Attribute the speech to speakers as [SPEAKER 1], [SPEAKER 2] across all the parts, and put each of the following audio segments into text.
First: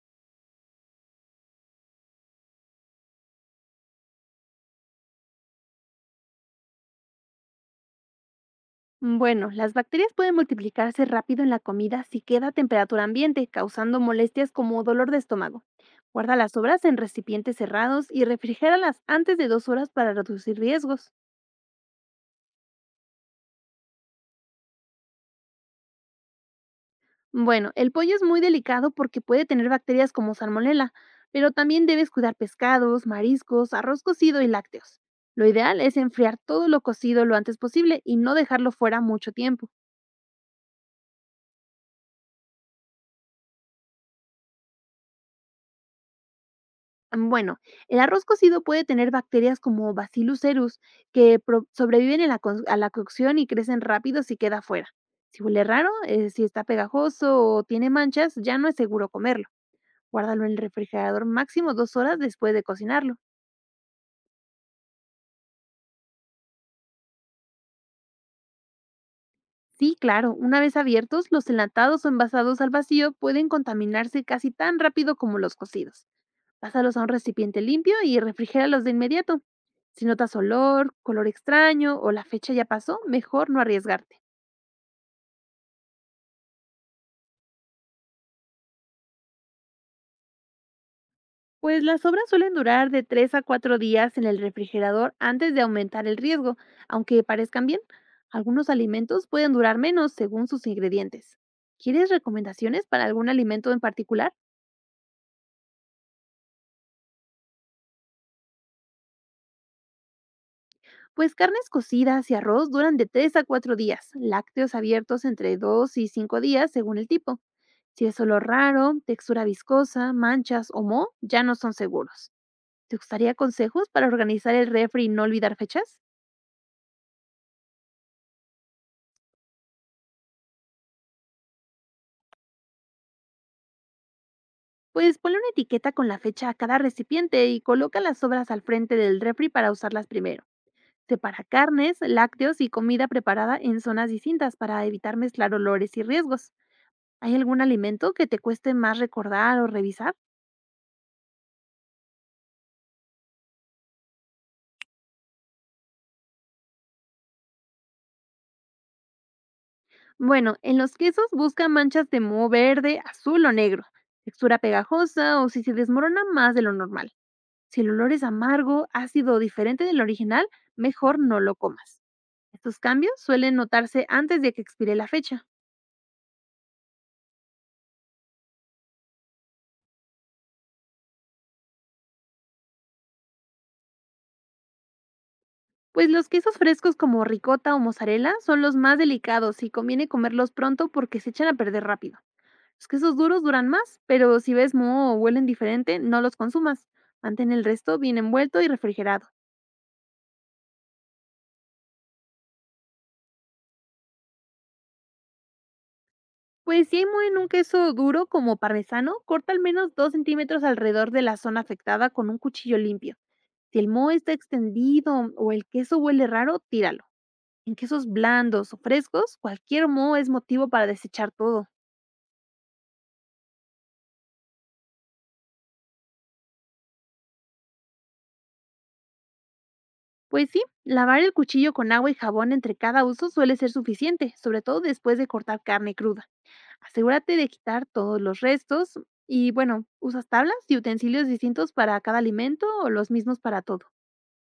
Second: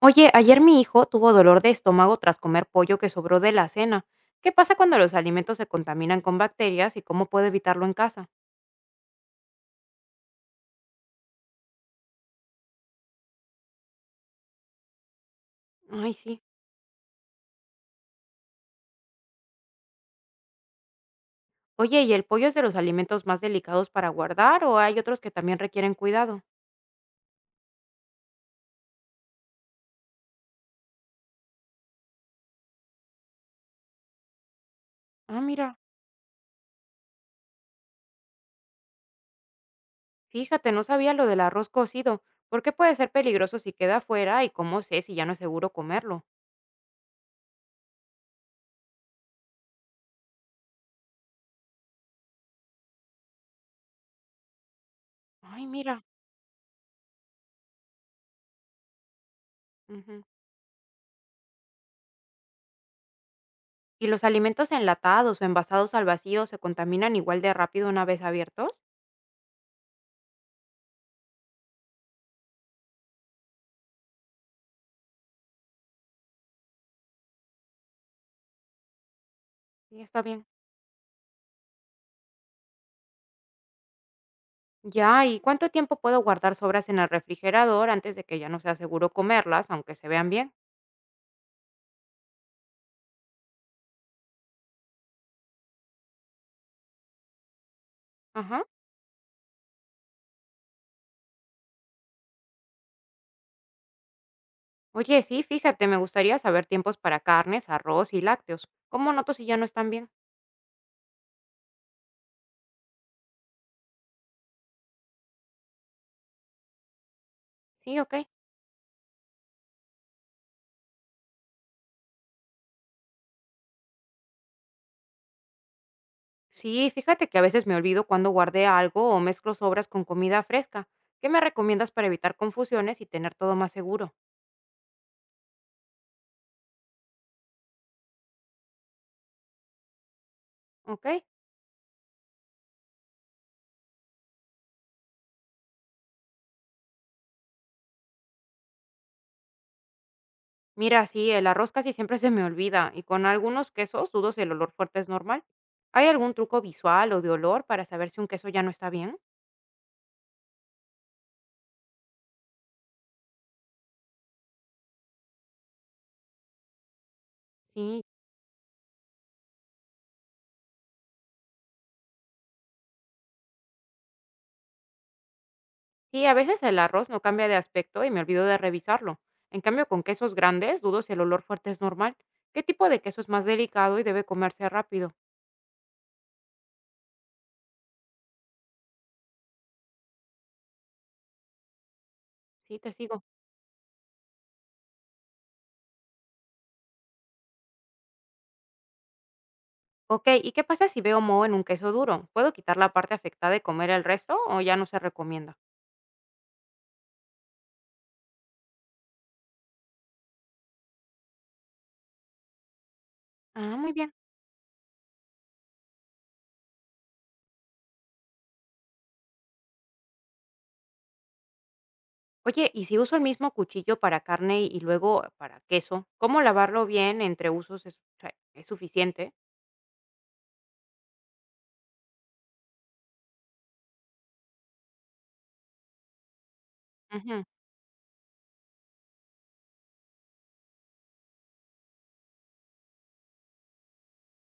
[SPEAKER 1] Oye, ayer mi hijo tuvo dolor de estómago tras comer pollo que sobró de la cena. ¿Qué pasa cuando los alimentos se contaminan con bacterias y cómo puedo evitarlo en casa?
[SPEAKER 2] Bueno, las bacterias pueden multiplicarse rápido en la comida si queda a temperatura ambiente, causando molestias como dolor de estómago.
[SPEAKER 1] Ay,
[SPEAKER 2] Guarda
[SPEAKER 1] sí.
[SPEAKER 2] las sobras en recipientes cerrados y refrigéralas antes de 2 horas para reducir riesgos.
[SPEAKER 1] Oye, ¿y el pollo es de los alimentos más delicados para guardar o hay otros que también requieren cuidado?
[SPEAKER 2] Bueno, el pollo es muy delicado porque puede tener bacterias como salmonela, pero también debes cuidar pescados, mariscos, arroz cocido y lácteos.
[SPEAKER 1] Ah,
[SPEAKER 2] Lo
[SPEAKER 1] mira,
[SPEAKER 2] ideal es enfriar todo lo cocido lo antes posible y no dejarlo fuera mucho tiempo.
[SPEAKER 1] fíjate, no sabía lo del arroz cocido. ¿Por qué puede ser peligroso si queda afuera y cómo sé si ya no es seguro comerlo?
[SPEAKER 2] Bueno, el arroz cocido puede tener bacterias como Bacillus cereus que sobreviven en a la cocción y crecen rápido si queda fuera. Si huele
[SPEAKER 1] Ay,
[SPEAKER 2] raro,
[SPEAKER 1] mira.
[SPEAKER 2] si está pegajoso o tiene manchas, ya no es seguro comerlo.
[SPEAKER 1] Ujú.
[SPEAKER 2] Guárdalo en el refrigerador máximo 2 horas después de cocinarlo.
[SPEAKER 1] ¿Y los alimentos enlatados o envasados al vacío se contaminan igual de rápido una vez abiertos?
[SPEAKER 2] Sí, claro, una vez abiertos, los enlatados o envasados al vacío pueden contaminarse casi tan rápido como los cocidos. Pásalos a un recipiente limpio y refrigéralos de inmediato.
[SPEAKER 1] Sí,
[SPEAKER 2] Si
[SPEAKER 1] está
[SPEAKER 2] notas
[SPEAKER 1] bien.
[SPEAKER 2] olor, color extraño o la fecha ya pasó, mejor no arriesgarte.
[SPEAKER 1] Ya, ¿y cuánto tiempo puedo guardar sobras en el refrigerador antes de que ya no sea seguro comerlas, aunque se vean bien?
[SPEAKER 2] Pues las sobras suelen durar de 3 a 4 días en el refrigerador antes de aumentar el riesgo, aunque parezcan bien.
[SPEAKER 1] Ajá.
[SPEAKER 2] Algunos alimentos pueden durar menos según sus ingredientes. ¿Quieres recomendaciones para algún alimento en particular?
[SPEAKER 1] Oye, sí, fíjate, me gustaría saber tiempos para carnes, arroz y lácteos. ¿Cómo noto si ya no están bien?
[SPEAKER 2] Pues carnes cocidas y arroz duran de 3 a 4 días, lácteos abiertos entre 2 y 5 días según el tipo.
[SPEAKER 1] Sí,
[SPEAKER 2] Si es
[SPEAKER 1] ok.
[SPEAKER 2] olor raro, textura viscosa, manchas o moho, ya no son seguros. ¿Te gustaría consejos para organizar el refri y no olvidar fechas?
[SPEAKER 1] Sí, fíjate que a veces me olvido cuando guardé algo o mezclo sobras con comida fresca. ¿Qué me recomiendas para evitar confusiones y tener todo más seguro?
[SPEAKER 2] Pues ponle una etiqueta con la fecha a cada recipiente y coloca las sobras al frente del refri para usarlas primero.
[SPEAKER 1] Ok.
[SPEAKER 2] Separa carnes, lácteos y comida preparada en zonas distintas para evitar mezclar olores y riesgos. ¿Hay algún alimento que te cueste más recordar o revisar?
[SPEAKER 1] Mira, sí, el arroz casi siempre se me olvida y con algunos quesos dudo si el olor fuerte es normal. ¿Hay algún truco visual o de olor para saber si un queso ya no está bien?
[SPEAKER 2] Bueno, en los quesos busca manchas de moho verde, azul o negro, textura pegajosa o si se desmorona más de lo normal. Si el
[SPEAKER 1] Sí,
[SPEAKER 2] olor es amargo, ácido o diferente del original, mejor no lo comas. Estos cambios suelen notarse antes de que expire la fecha.
[SPEAKER 1] sí, a veces el arroz no cambia de aspecto y me olvido de revisarlo. En cambio, con quesos grandes, dudo si el olor fuerte es normal. ¿Qué tipo de queso es más delicado y debe comerse rápido?
[SPEAKER 2] Pues los quesos frescos como ricota o mozzarella son los más delicados y conviene comerlos pronto porque se echan a perder rápido.
[SPEAKER 1] Sí,
[SPEAKER 2] Los
[SPEAKER 1] te
[SPEAKER 2] quesos
[SPEAKER 1] sigo.
[SPEAKER 2] duros duran más, pero si ves moho o huelen diferente, no los consumas. Mantén el resto bien envuelto y refrigerado.
[SPEAKER 1] Ok, ¿y qué pasa si veo moho en un queso duro? ¿Puedo quitar la parte afectada y comer el resto o ya no se recomienda?
[SPEAKER 2] Pues si hay moho en un queso duro como parmesano, corta al menos 2 centímetros alrededor de la zona afectada con un cuchillo limpio.
[SPEAKER 1] Ah,
[SPEAKER 2] Si el
[SPEAKER 1] muy
[SPEAKER 2] moho
[SPEAKER 1] bien.
[SPEAKER 2] está extendido o el queso huele raro, tíralo. En quesos blandos o frescos, cualquier moho es motivo para desechar todo.
[SPEAKER 1] Oye, ¿y si uso el mismo cuchillo para carne y luego para queso? ¿Cómo lavarlo bien entre usos es, o sea, es suficiente?
[SPEAKER 2] Pues sí, lavar el cuchillo con agua y jabón entre cada uso suele ser suficiente, sobre todo después de cortar carne cruda. Asegúrate de quitar todos los restos y bueno, usas tablas y utensilios distintos para cada alimento o los mismos para todo.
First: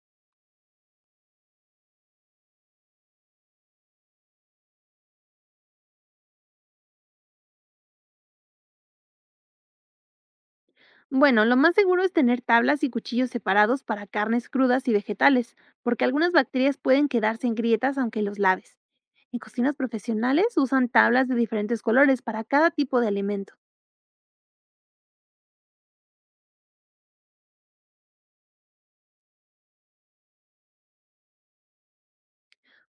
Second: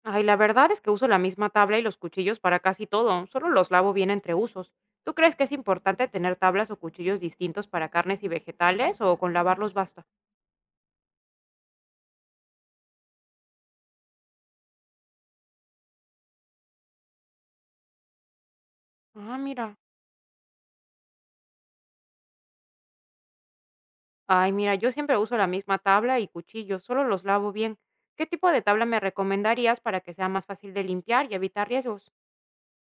[SPEAKER 1] Ay, la verdad es que uso la misma tabla y los cuchillos para casi todo, solo los lavo bien entre usos. ¿Tú crees que es importante tener tablas o cuchillos distintos para carnes y vegetales o con lavarlos basta?
[SPEAKER 2] Bueno, lo más seguro es tener tablas y cuchillos separados para carnes crudas y vegetales, porque algunas bacterias pueden quedarse en grietas aunque los laves.
[SPEAKER 1] Ah,
[SPEAKER 2] En cocinas
[SPEAKER 1] mira.
[SPEAKER 2] profesionales usan tablas de diferentes colores para cada tipo de alimento.
[SPEAKER 1] Ay, mira, yo siempre uso la misma tabla y cuchillos, solo los lavo bien. ¿Qué tipo de tabla me recomendarías para que sea más fácil de limpiar y evitar riesgos?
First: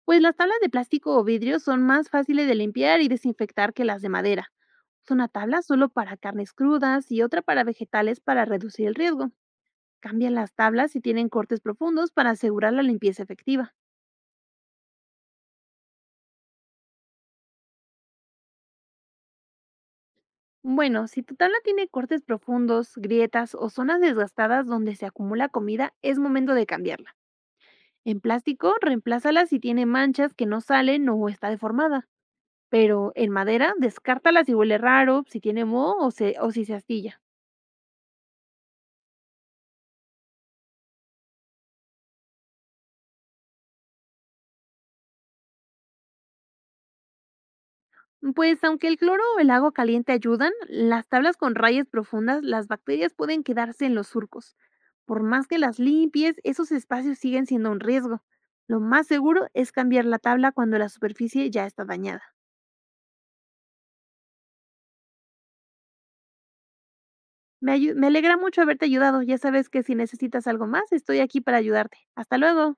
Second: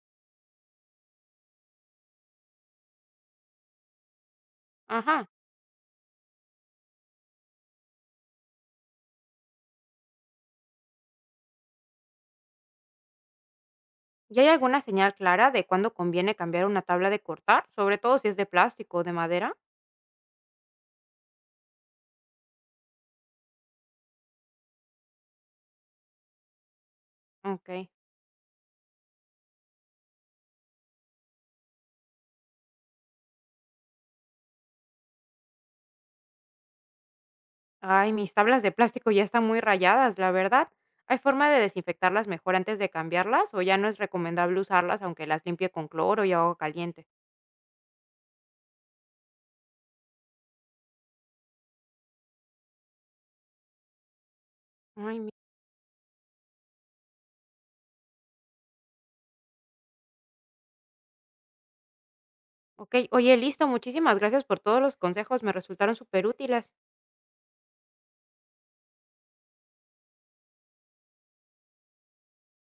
[SPEAKER 2] Pues las tablas de plástico o vidrio son más fáciles de limpiar y desinfectar que las de madera. Usa una
[SPEAKER 1] Ajá.
[SPEAKER 2] tabla solo para carnes crudas y otra para vegetales para reducir el riesgo. Cambian las tablas si tienen cortes profundos para asegurar la limpieza efectiva.
[SPEAKER 1] ¿Y hay alguna señal clara de cuándo conviene cambiar una tabla de cortar, sobre todo si es de plástico o de madera?
[SPEAKER 2] Bueno, si tu tabla tiene cortes profundos, grietas o zonas desgastadas donde se acumula comida, es momento de cambiarla.
[SPEAKER 1] Ok.
[SPEAKER 2] En plástico, reemplázala si tiene manchas que no salen o está deformada. Pero en madera, descártala si huele raro, si tiene moho o si se astilla.
[SPEAKER 1] Ay, mis tablas de plástico ya están muy rayadas, la verdad. ¿Hay forma de desinfectarlas mejor antes de cambiarlas o ya no es recomendable usarlas aunque las limpie con cloro y agua caliente?
[SPEAKER 2] Pues aunque el cloro o el agua caliente ayudan, las tablas con rayas profundas, las bacterias pueden quedarse en los surcos.
[SPEAKER 1] Ay,
[SPEAKER 2] Por
[SPEAKER 1] mi-
[SPEAKER 2] más que las limpies, esos espacios siguen siendo un riesgo. Lo más seguro es cambiar la tabla cuando la superficie ya está dañada.
[SPEAKER 1] ok. Oye, listo. Muchísimas gracias por todos los consejos. Me resultaron súper útiles.
[SPEAKER 2] Me alegra mucho haberte ayudado. Ya sabes que si necesitas algo más, estoy aquí para ayudarte. Hasta luego.